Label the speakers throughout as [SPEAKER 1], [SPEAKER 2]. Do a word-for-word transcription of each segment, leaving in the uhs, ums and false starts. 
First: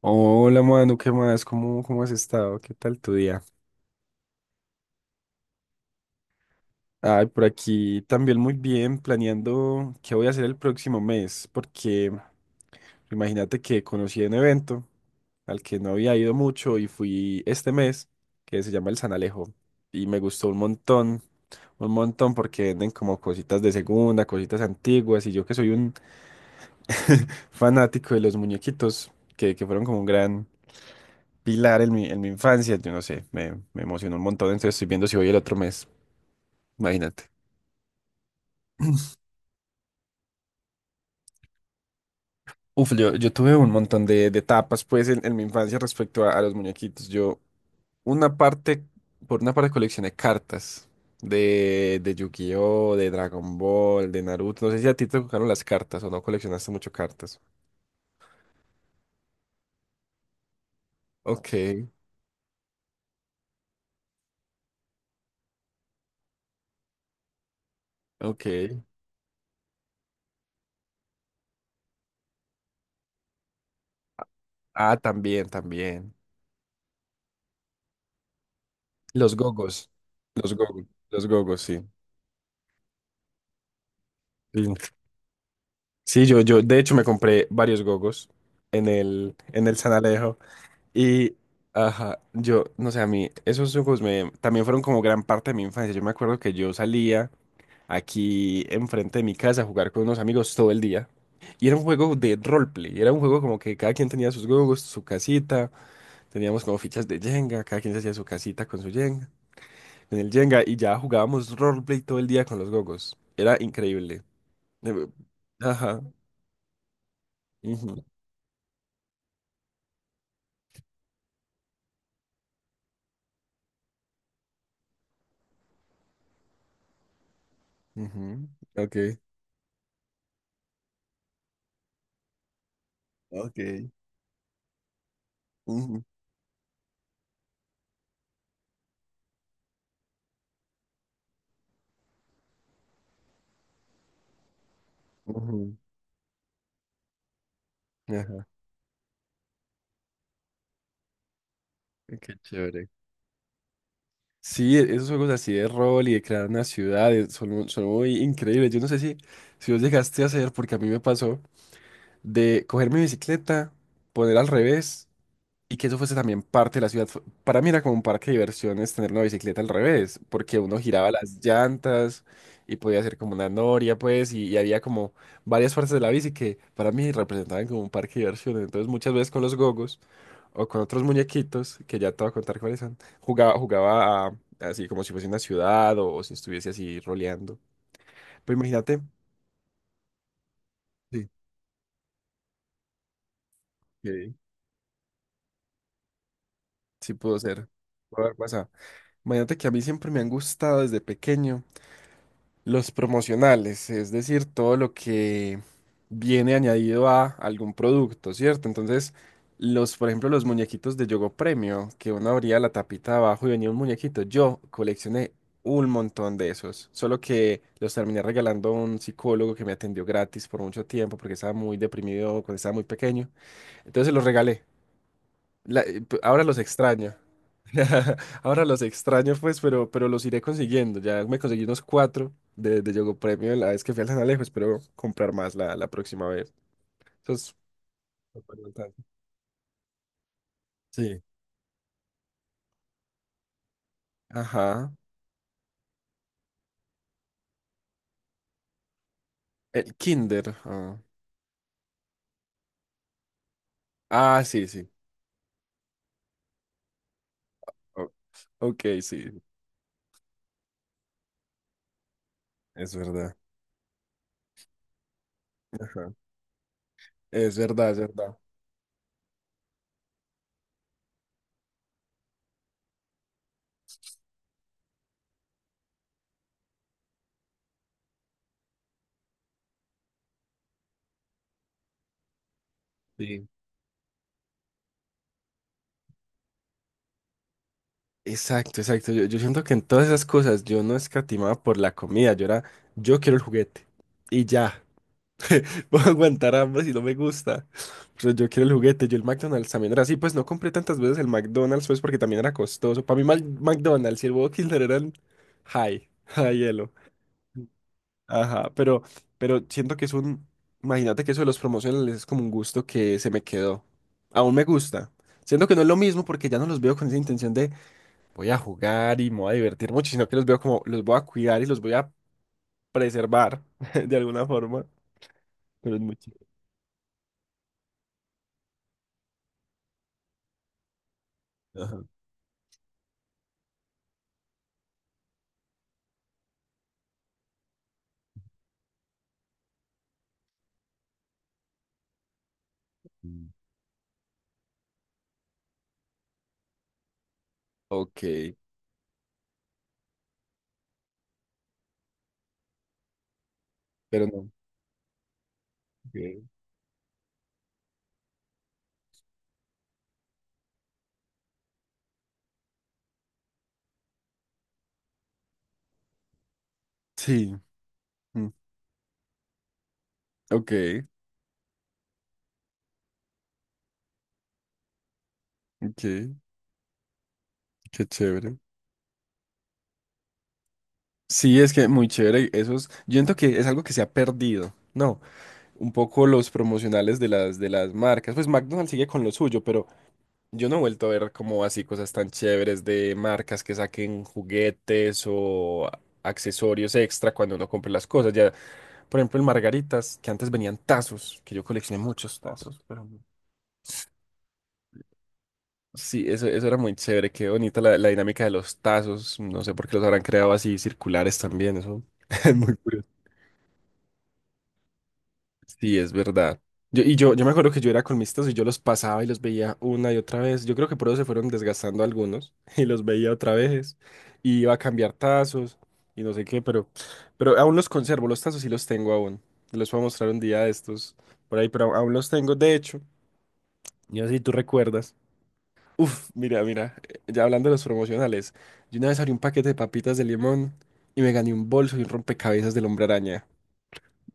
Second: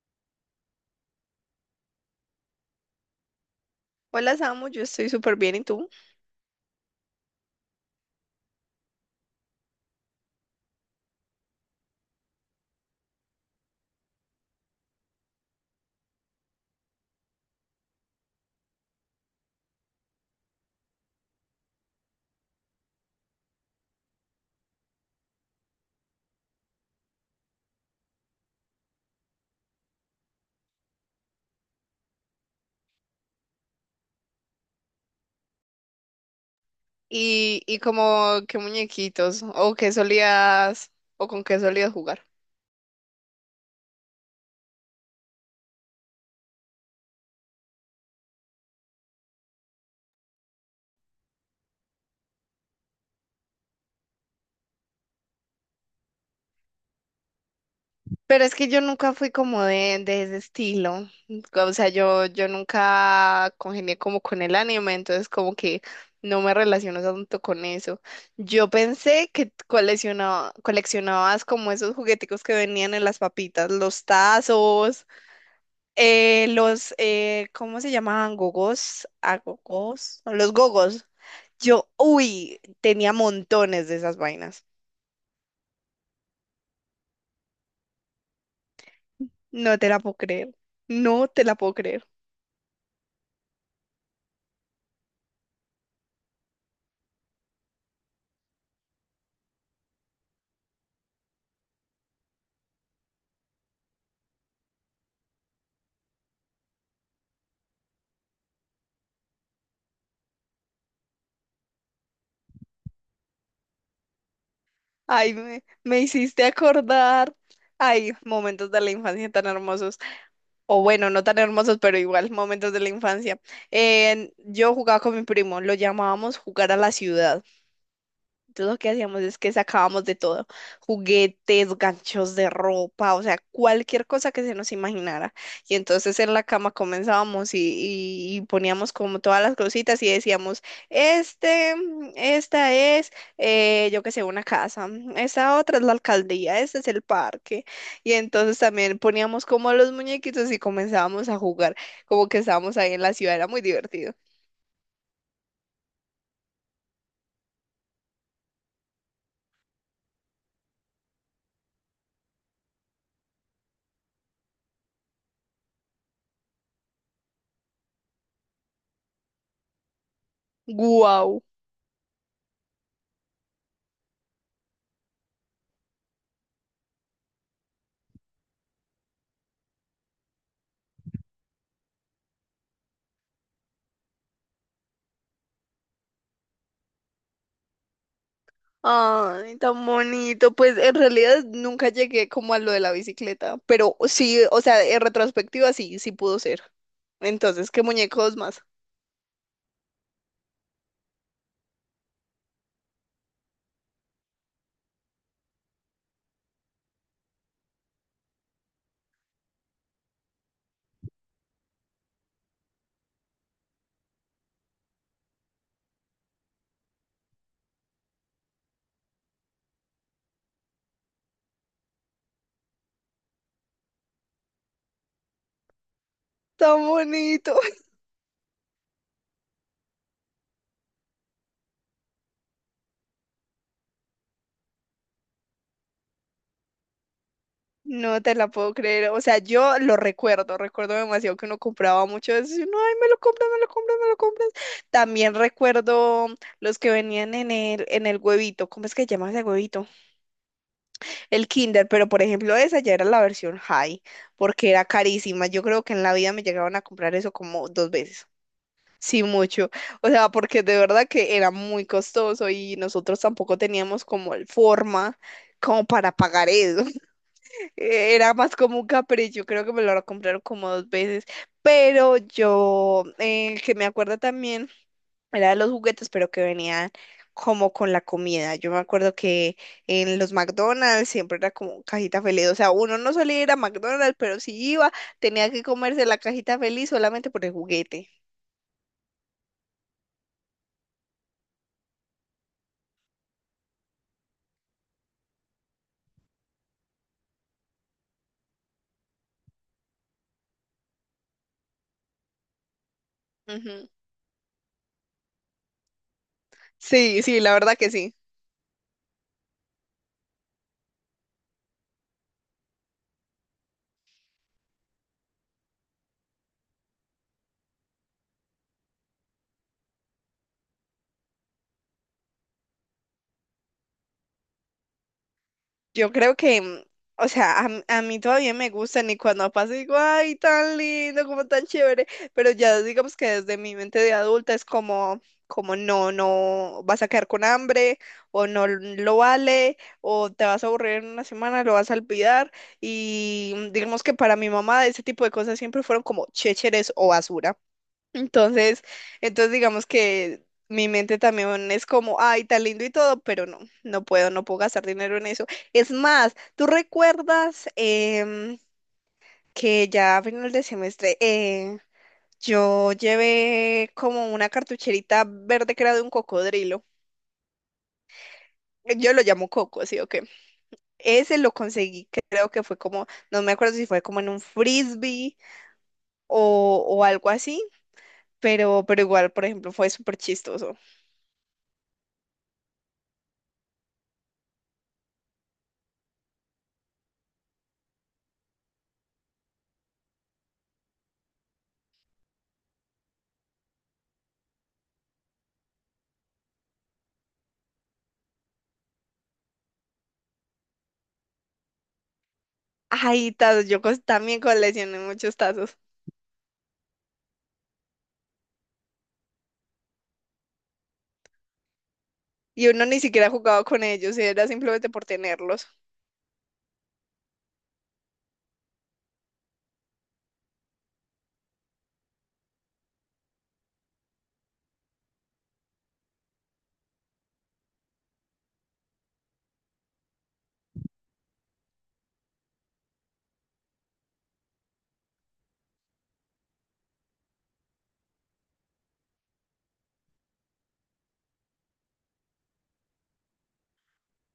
[SPEAKER 1] Hola, Manu, ¿qué más? ¿Cómo, cómo has estado? ¿Qué tal tu día?
[SPEAKER 2] Hola Samu, yo estoy súper bien, ¿y tú?
[SPEAKER 1] Ay, por aquí también muy bien, planeando qué voy a hacer el próximo mes, porque imagínate que conocí un evento al que no había ido mucho y fui este mes, que se llama el San Alejo, y me gustó un montón, un montón porque venden como cositas de segunda, cositas antiguas, y yo que soy un fanático de los muñequitos, que, que fueron como un gran, Pilar en mi, en mi infancia, yo no sé, me, me emocionó un montón, entonces estoy viendo si voy el otro mes, imagínate.
[SPEAKER 2] ¿Y, y como qué muñequitos? ¿O qué solías, o con qué solías jugar?
[SPEAKER 1] Uf, yo, yo tuve un montón de, de etapas pues en, en mi infancia respecto a, a los muñequitos. Yo, una parte, por una parte coleccioné cartas de, de Yu-Gi-Oh, de Dragon Ball, de Naruto. No sé si a ti te tocaron las cartas o no coleccionaste mucho cartas.
[SPEAKER 2] Pero es que yo nunca fui como de, de ese estilo,
[SPEAKER 1] Ok,
[SPEAKER 2] o sea, yo, yo nunca congenié como con el anime, entonces como que no me relaciono tanto con eso.
[SPEAKER 1] ok.
[SPEAKER 2] Yo pensé que coleccionaba, coleccionabas como esos jugueticos que venían en las papitas, los
[SPEAKER 1] Ah,
[SPEAKER 2] tazos.
[SPEAKER 1] también, también.
[SPEAKER 2] Eh, los, eh, ¿cómo se llamaban? Gogos,
[SPEAKER 1] Los gogos.
[SPEAKER 2] agogos, no, los
[SPEAKER 1] Los gogos,
[SPEAKER 2] gogos.
[SPEAKER 1] los gogos, sí.
[SPEAKER 2] Yo, uy, tenía montones de esas
[SPEAKER 1] Sí.
[SPEAKER 2] vainas.
[SPEAKER 1] Sí, yo, yo, de hecho me compré varios gogos en el, en el
[SPEAKER 2] No te
[SPEAKER 1] San
[SPEAKER 2] la puedo
[SPEAKER 1] Alejo
[SPEAKER 2] creer. No
[SPEAKER 1] y,
[SPEAKER 2] te la puedo creer.
[SPEAKER 1] ajá, yo, no sé, a mí esos gogos me, también fueron como gran parte de mi infancia. Yo me acuerdo que yo salía aquí enfrente de mi casa a jugar con unos amigos todo el día y era un juego de roleplay, era un juego como que cada quien tenía sus gogos, su casita, teníamos como fichas de Jenga, cada quien se hacía su casita con su Jenga, en el Jenga y ya jugábamos roleplay todo el día con los gogos. Era increíble. Eh,
[SPEAKER 2] Ay, me, me
[SPEAKER 1] Ajá.
[SPEAKER 2] hiciste acordar.
[SPEAKER 1] Ujú.
[SPEAKER 2] Ay, momentos de la infancia tan hermosos. O bueno, no tan hermosos, pero igual, momentos de la infancia. En- yo jugaba con mi primo, lo llamábamos jugar a la ciudad.
[SPEAKER 1] Ujú.
[SPEAKER 2] Entonces lo que
[SPEAKER 1] Ok.
[SPEAKER 2] hacíamos es que sacábamos de todo, juguetes, ganchos de ropa, o sea,
[SPEAKER 1] Ok.
[SPEAKER 2] cualquier cosa que se nos imaginara. Y
[SPEAKER 1] Ujú.
[SPEAKER 2] entonces en la cama comenzábamos y, y- y poníamos como todas las cositas y decíamos, este, mm, esta es, eh, yo qué sé, una casa, mm, esta
[SPEAKER 1] Ujú.
[SPEAKER 2] otra es la alcaldía, este es el parque. Y
[SPEAKER 1] Ajá,
[SPEAKER 2] entonces también poníamos como los muñequitos y comenzábamos a jugar,
[SPEAKER 1] ok,
[SPEAKER 2] como
[SPEAKER 1] qué
[SPEAKER 2] que estábamos
[SPEAKER 1] chévere.
[SPEAKER 2] ahí en la ciudad, era muy divertido.
[SPEAKER 1] Sí, e- esos juegos así de rol y de crear una ciudad, eh, son, mu- son muy increíbles. Yo no sé si, si vos llegaste a hacer, porque a mí me pasó, de coger mi bicicleta, poner al revés. Y que eso fuese también parte de la ciudad. Fue- Para mí era como un parque de diversiones tener una bicicleta al revés, porque uno giraba las
[SPEAKER 2] ¡Guau!
[SPEAKER 1] llantas y podía hacer como una noria, pues, y, y había como varias partes de la bici que para mí representaban como un parque de diversiones. Entonces muchas veces con los gogos o con otros muñequitos, que ya te voy a contar cuáles son, jugaba, jugaba a- así como si fuese una ciudad o, o si estuviese así roleando. Pero imagínate,
[SPEAKER 2] Ay, tan bonito. Pues en
[SPEAKER 1] sí,
[SPEAKER 2] realidad nunca llegué como a lo de la bicicleta, pero
[SPEAKER 1] que
[SPEAKER 2] sí, o sea, en retrospectiva sí, sí pudo ser.
[SPEAKER 1] sí pudo ser.
[SPEAKER 2] Entonces, ¿qué
[SPEAKER 1] Pudo haber
[SPEAKER 2] muñecos más?
[SPEAKER 1] pasado. Imagínate que a mí siempre me han gustado desde pequeño. Los promocionales, es decir, todo lo que viene añadido a algún producto, ¿cierto? Entonces, los, por ejemplo, los muñequitos de Yogo Premio, que uno abría la tapita de abajo y venía un muñequito. Yo coleccioné un montón de esos, solo que los terminé regalando a un psicólogo que me atendió gratis por mucho tiempo porque estaba muy deprimido cuando estaba muy pequeño. Entonces se los regalé. La- eh, ahora los
[SPEAKER 2] Tan
[SPEAKER 1] extraño.
[SPEAKER 2] bonito.
[SPEAKER 1] Ahora los extraño, pues, pero, pero los iré consiguiendo. Ya me conseguí unos cuatro de, de Yogo Premio la vez que fui al San Alejo. Espero comprar más la, la próxima vez. Esos-
[SPEAKER 2] No te la puedo creer. O sea, yo lo recuerdo, recuerdo
[SPEAKER 1] Sí.
[SPEAKER 2] demasiado que uno compraba mucho de eso. Y uno, ay, me lo compras, me lo compras, me lo compras.
[SPEAKER 1] Ajá.
[SPEAKER 2] También recuerdo los que venían en el, en el huevito. ¿Cómo es que se llama ese huevito?
[SPEAKER 1] El Kinder. Ah,
[SPEAKER 2] El Kinder, pero por ejemplo esa ya era la versión high,
[SPEAKER 1] ah, sí,
[SPEAKER 2] porque era
[SPEAKER 1] sí.
[SPEAKER 2] carísima. Yo creo que en la vida me llegaban a comprar eso como dos
[SPEAKER 1] O-
[SPEAKER 2] veces.
[SPEAKER 1] ok,
[SPEAKER 2] Sí,
[SPEAKER 1] sí.
[SPEAKER 2] mucho. O sea, porque de verdad que era muy costoso y
[SPEAKER 1] Es
[SPEAKER 2] nosotros
[SPEAKER 1] verdad.
[SPEAKER 2] tampoco teníamos como el forma como para
[SPEAKER 1] Ajá.
[SPEAKER 2] pagar eso.
[SPEAKER 1] Es verdad, es
[SPEAKER 2] Era
[SPEAKER 1] verdad.
[SPEAKER 2] más como un capricho, creo que me lo compraron como dos veces. Pero yo, eh, que me acuerdo también era de los juguetes, pero que venían como con la comida. Yo me acuerdo que en los McDonald's siempre era como cajita feliz. O sea, uno no solía
[SPEAKER 1] Sí.
[SPEAKER 2] ir a McDonald's, pero si iba, tenía que comerse la cajita feliz solamente por el juguete.
[SPEAKER 1] Exacto, exacto. Yo, yo siento que en todas esas cosas yo no escatimaba por la comida. Yo era, yo quiero el juguete. Y ya. Voy a aguantar hambre si no me gusta. Pero yo quiero el juguete. Yo el McDonald's también era así. Pues no compré tantas veces el McDonald's, pues porque también era costoso. Para mí, Mac-
[SPEAKER 2] Ujú.
[SPEAKER 1] McDonald's y el Burger King eran high, high hielo.
[SPEAKER 2] Sí, sí, la verdad que sí.
[SPEAKER 1] Ajá, pero, pero siento que es un. Imagínate que eso de los promocionales es como un gusto que se me quedó. Aún me gusta. Siento que no es lo mismo porque ya no los veo con esa intención de voy a jugar y me voy a divertir mucho, sino que los veo como los voy a cuidar y los voy a preservar de alguna forma. Pero es
[SPEAKER 2] Yo
[SPEAKER 1] muy
[SPEAKER 2] creo
[SPEAKER 1] chido.
[SPEAKER 2] que, mm, o sea, a, m- a mí todavía me gustan y cuando pasa digo, ay, tan lindo, como tan
[SPEAKER 1] Ajá.
[SPEAKER 2] chévere, pero ya digamos que desde mi mente de adulta es como, como no, no vas a quedar con hambre o no l- lo vale o te vas a aburrir en una semana, lo vas a olvidar y mm, digamos que para mi mamá ese tipo de cosas siempre fueron como chécheres o basura.
[SPEAKER 1] Ok.
[SPEAKER 2] Entonces, entonces digamos que mi mente también es como, ay, tan lindo y todo, pero no, no
[SPEAKER 1] Pero
[SPEAKER 2] puedo, no
[SPEAKER 1] no.
[SPEAKER 2] puedo gastar dinero en eso. Es más,
[SPEAKER 1] Ok.
[SPEAKER 2] ¿tú recuerdas em, que ya a final de semestre eh, yo llevé como una cartucherita verde que era de un cocodrilo?
[SPEAKER 1] Sí, mm,
[SPEAKER 2] Yo lo llamo coco, ¿sí o qué?
[SPEAKER 1] ok,
[SPEAKER 2] Ese lo conseguí, creo que fue como, no me acuerdo si fue como en un frisbee
[SPEAKER 1] ok,
[SPEAKER 2] o, o algo así,
[SPEAKER 1] qué chévere.
[SPEAKER 2] pero, pero igual, por ejemplo, fue súper chistoso.
[SPEAKER 1] Sí, es que muy chévere. Esos, yo siento que es algo que se ha perdido, ¿no? Un poco los promocionales de las, de las marcas. Pues McDonald's sigue con lo suyo, pero yo no he vuelto a ver como así cosas tan chéveres de marcas que saquen juguetes o a- accesorios extra cuando uno compre las cosas. Ya, por ejemplo, en Margaritas, que antes venían tazos, que yo coleccioné muchos tazos, pero
[SPEAKER 2] Ay, tazos, yo cos- también coleccioné muchos tazos.
[SPEAKER 1] sí, eso, eso era muy chévere, qué bonita la, la dinámica de los tazos, no sé por qué los habrán creado así circulares también, eso es
[SPEAKER 2] Y
[SPEAKER 1] muy
[SPEAKER 2] uno ni
[SPEAKER 1] curioso.
[SPEAKER 2] siquiera jugaba con ellos, era simplemente por tenerlos.
[SPEAKER 1] Sí, es verdad. Yo, y yo, yo me acuerdo que yo era con mis tazos y yo los pasaba y los veía una y otra vez. Yo creo que por eso se fueron desgastando algunos y los veía otra vez. Y iba a cambiar tazos y no sé qué, pero, pero aún los conservo, los tazos sí los tengo aún. Los voy a mostrar un día de estos por ahí, pero aún los tengo, de hecho. Y así tú recuerdas. Uf, mira, mira, eh, ya hablando de los promocionales, yo una vez abrí un paquete de papitas de limón y me gané un bolso y un rompecabezas del Hombre Araña.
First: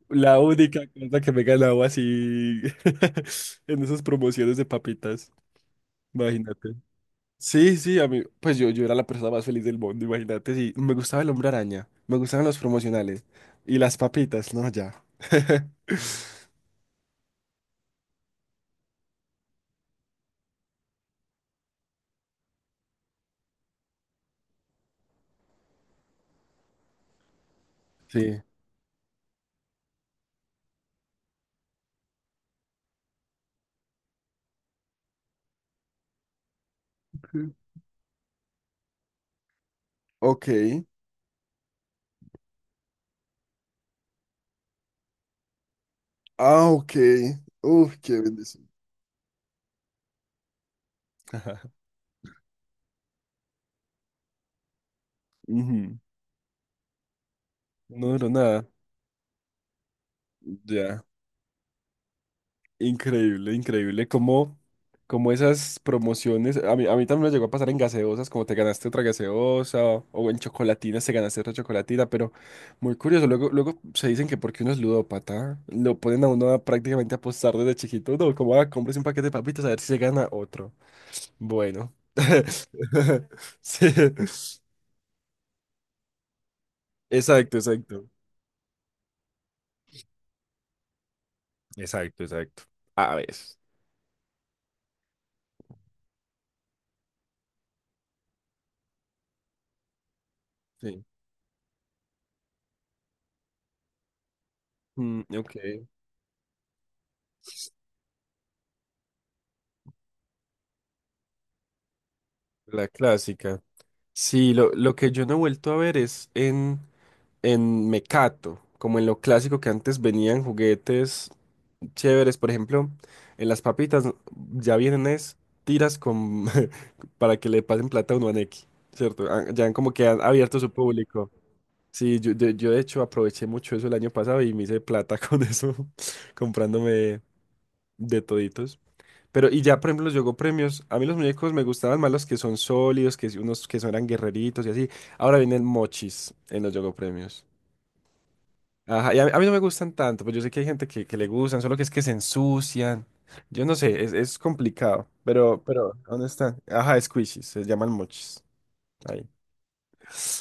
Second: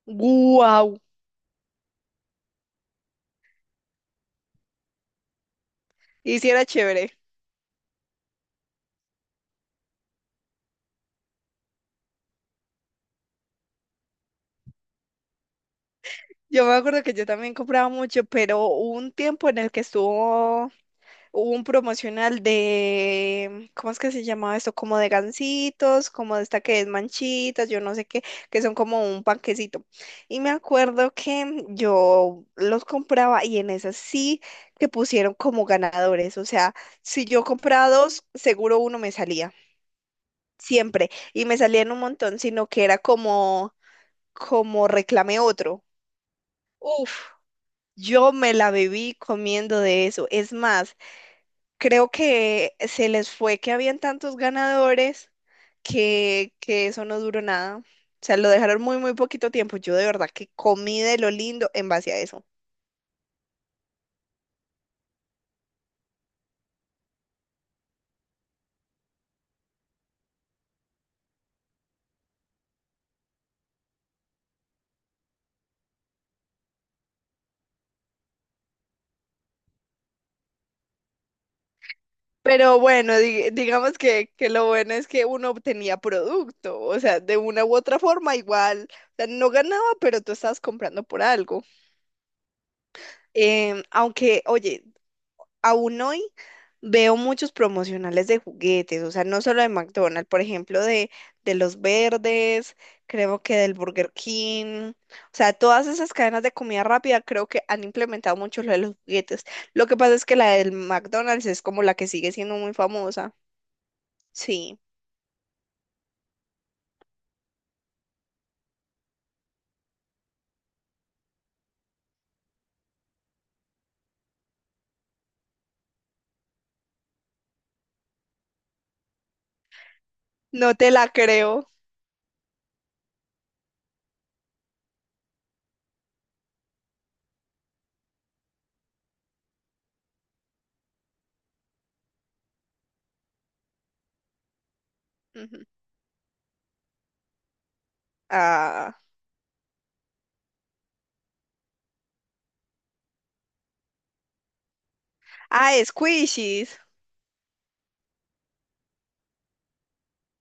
[SPEAKER 1] La única
[SPEAKER 2] ¡Guau!
[SPEAKER 1] cosa que me he ganado así en esas promociones de papitas,
[SPEAKER 2] Y sí era
[SPEAKER 1] imagínate.
[SPEAKER 2] chévere.
[SPEAKER 1] Sí, sí, a mí, pues yo, yo era la persona más feliz del mundo, imagínate, sí, me gustaba el Hombre Araña, me gustaban los promocionales y las papitas, no, ya.
[SPEAKER 2] Yo me acuerdo que yo también compraba mucho, pero hubo un tiempo en el que estuvo. Hubo un promocional de, ¿cómo es que se llamaba esto? Como de gansitos, como de esta que es manchitas, yo no sé qué,
[SPEAKER 1] Sí.
[SPEAKER 2] que son como un panquecito. Y me acuerdo que yo los compraba y en esas sí que pusieron como ganadores. O sea, si yo compraba dos, seguro uno me salía,
[SPEAKER 1] Ok.
[SPEAKER 2] siempre. Y me salían un montón, sino que era como, como reclame otro.
[SPEAKER 1] Ah, ok.
[SPEAKER 2] Uf,
[SPEAKER 1] Uf, qué
[SPEAKER 2] yo me
[SPEAKER 1] bendición.
[SPEAKER 2] la viví comiendo de eso. Es más,
[SPEAKER 1] Ajá.
[SPEAKER 2] creo que se les fue que habían tantos ganadores
[SPEAKER 1] Ujú.
[SPEAKER 2] que, que eso no duró nada. O
[SPEAKER 1] No duró
[SPEAKER 2] sea, lo
[SPEAKER 1] nada,
[SPEAKER 2] dejaron muy, muy poquito tiempo. Yo de verdad que comí
[SPEAKER 1] ya.
[SPEAKER 2] de lo lindo en base a eso.
[SPEAKER 1] Increíble, increíble. Como, como esas promociones, a mí, a mí también me llegó a pasar en gaseosas, como te ganaste otra gaseosa, o en chocolatinas te ganaste otra chocolatina, pero muy curioso. Luego, luego se dicen que porque uno es ludópata, lo ponen a uno a prácticamente apostar desde chiquito. No, como a compres un paquete de papitas a ver si se gana otro. Bueno.
[SPEAKER 2] Pero bueno, di-
[SPEAKER 1] Sí.
[SPEAKER 2] digamos que, que lo bueno es que uno obtenía producto, o sea, de
[SPEAKER 1] Exacto,
[SPEAKER 2] una u otra
[SPEAKER 1] exacto.
[SPEAKER 2] forma igual, o sea, no ganaba, pero tú estabas comprando por algo.
[SPEAKER 1] Exacto, exacto. A ver.
[SPEAKER 2] Em, aunque, oye, aún hoy veo muchos promocionales de juguetes, o sea, no solo de McDonald's, por ejemplo,
[SPEAKER 1] Sí.
[SPEAKER 2] de, de los verdes, creo que del Burger King, o
[SPEAKER 1] Mm,
[SPEAKER 2] sea,
[SPEAKER 1] ok.
[SPEAKER 2] todas esas cadenas de comida rápida creo que han implementado mucho lo de los juguetes. Lo que pasa es que la del McDonald's es como la que sigue siendo muy
[SPEAKER 1] La
[SPEAKER 2] famosa.
[SPEAKER 1] clásica. Sí, lo,
[SPEAKER 2] Sí,
[SPEAKER 1] lo que yo no he vuelto a ver es en, en Mecato, como en lo clásico que antes venían juguetes chéveres, por ejemplo, en las papitas ya vienen es tiras con para que le pasen plata a uno a Nequi, ¿cierto? Ah, ya han como que han abierto su
[SPEAKER 2] no te la
[SPEAKER 1] público.
[SPEAKER 2] creo.
[SPEAKER 1] Sí, yo, de- yo de hecho aproveché mucho eso el año pasado y me hice plata con eso, comprándome de toditos. Pero, y ya, por ejemplo, los Yogo Premios, a mí los muñecos me gustaban más los que son sólidos, que si- unos que son eran guerreritos y así. Ahora vienen
[SPEAKER 2] Ujú.
[SPEAKER 1] mochis en los Yogo Premios.
[SPEAKER 2] Ah,
[SPEAKER 1] Ajá, y a, mí a mí no me gustan tanto, pues yo sé que hay gente que, que le gustan, solo que es que se ensucian. Yo no sé, es, es complicado. Pero,
[SPEAKER 2] ah,
[SPEAKER 1] pero, ¿dónde están?
[SPEAKER 2] squishies.
[SPEAKER 1] Ajá, squishies, se llaman mochis. Ahí.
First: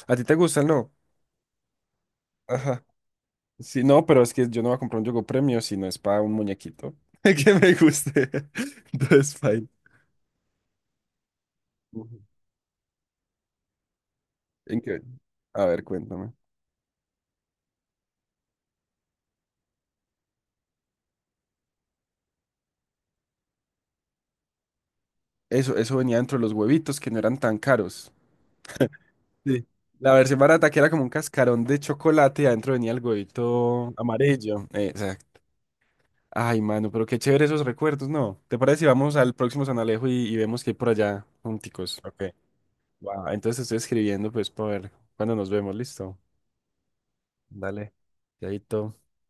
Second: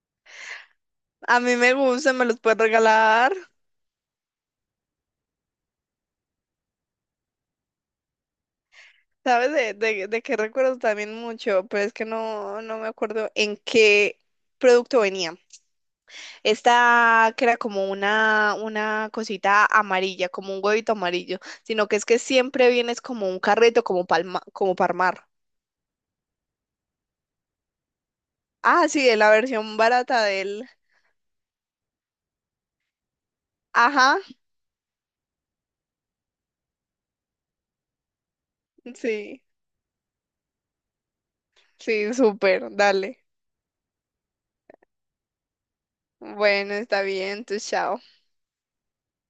[SPEAKER 1] ¿A ti te gustan, no?
[SPEAKER 2] A mí me gustan, me los puedes
[SPEAKER 1] Ajá.
[SPEAKER 2] regalar.
[SPEAKER 1] Sí, no, pero es que yo no voy a comprar un Yogo Premio si no es para un muñequito que me guste. Entonces,
[SPEAKER 2] ¿Sabes
[SPEAKER 1] fine.
[SPEAKER 2] de, de, de qué recuerdo también mucho? Pero es que
[SPEAKER 1] Ujú.
[SPEAKER 2] no, no me acuerdo en qué
[SPEAKER 1] ¿En qué?
[SPEAKER 2] producto venía.
[SPEAKER 1] A ver, cuéntame.
[SPEAKER 2] Esta que era como una, una cosita amarilla, como un huevito amarillo, sino que es que siempre vienes como un carrito, como palma, como Parmar.
[SPEAKER 1] Eso, eso venía dentro de los huevitos que no eran tan caros.
[SPEAKER 2] Ah, sí, de la
[SPEAKER 1] Sí.
[SPEAKER 2] versión
[SPEAKER 1] La
[SPEAKER 2] barata
[SPEAKER 1] versión
[SPEAKER 2] del...
[SPEAKER 1] barata que era como un cascarón de chocolate y adentro venía el huevito
[SPEAKER 2] Ajá,
[SPEAKER 1] amarillo. Eh, Exacto. Ay, mano, pero qué chévere esos recuerdos, ¿no? ¿Te parece si vamos al
[SPEAKER 2] sí,
[SPEAKER 1] próximo San Alejo y, y vemos que hay por allá junticos?
[SPEAKER 2] sí,
[SPEAKER 1] Ok.
[SPEAKER 2] súper, dale.
[SPEAKER 1] Va, entonces te estoy escribiendo pues para ver cuándo nos vemos, listo.
[SPEAKER 2] Bueno, está bien, entonces
[SPEAKER 1] Dale.
[SPEAKER 2] chao.
[SPEAKER 1] Chaito.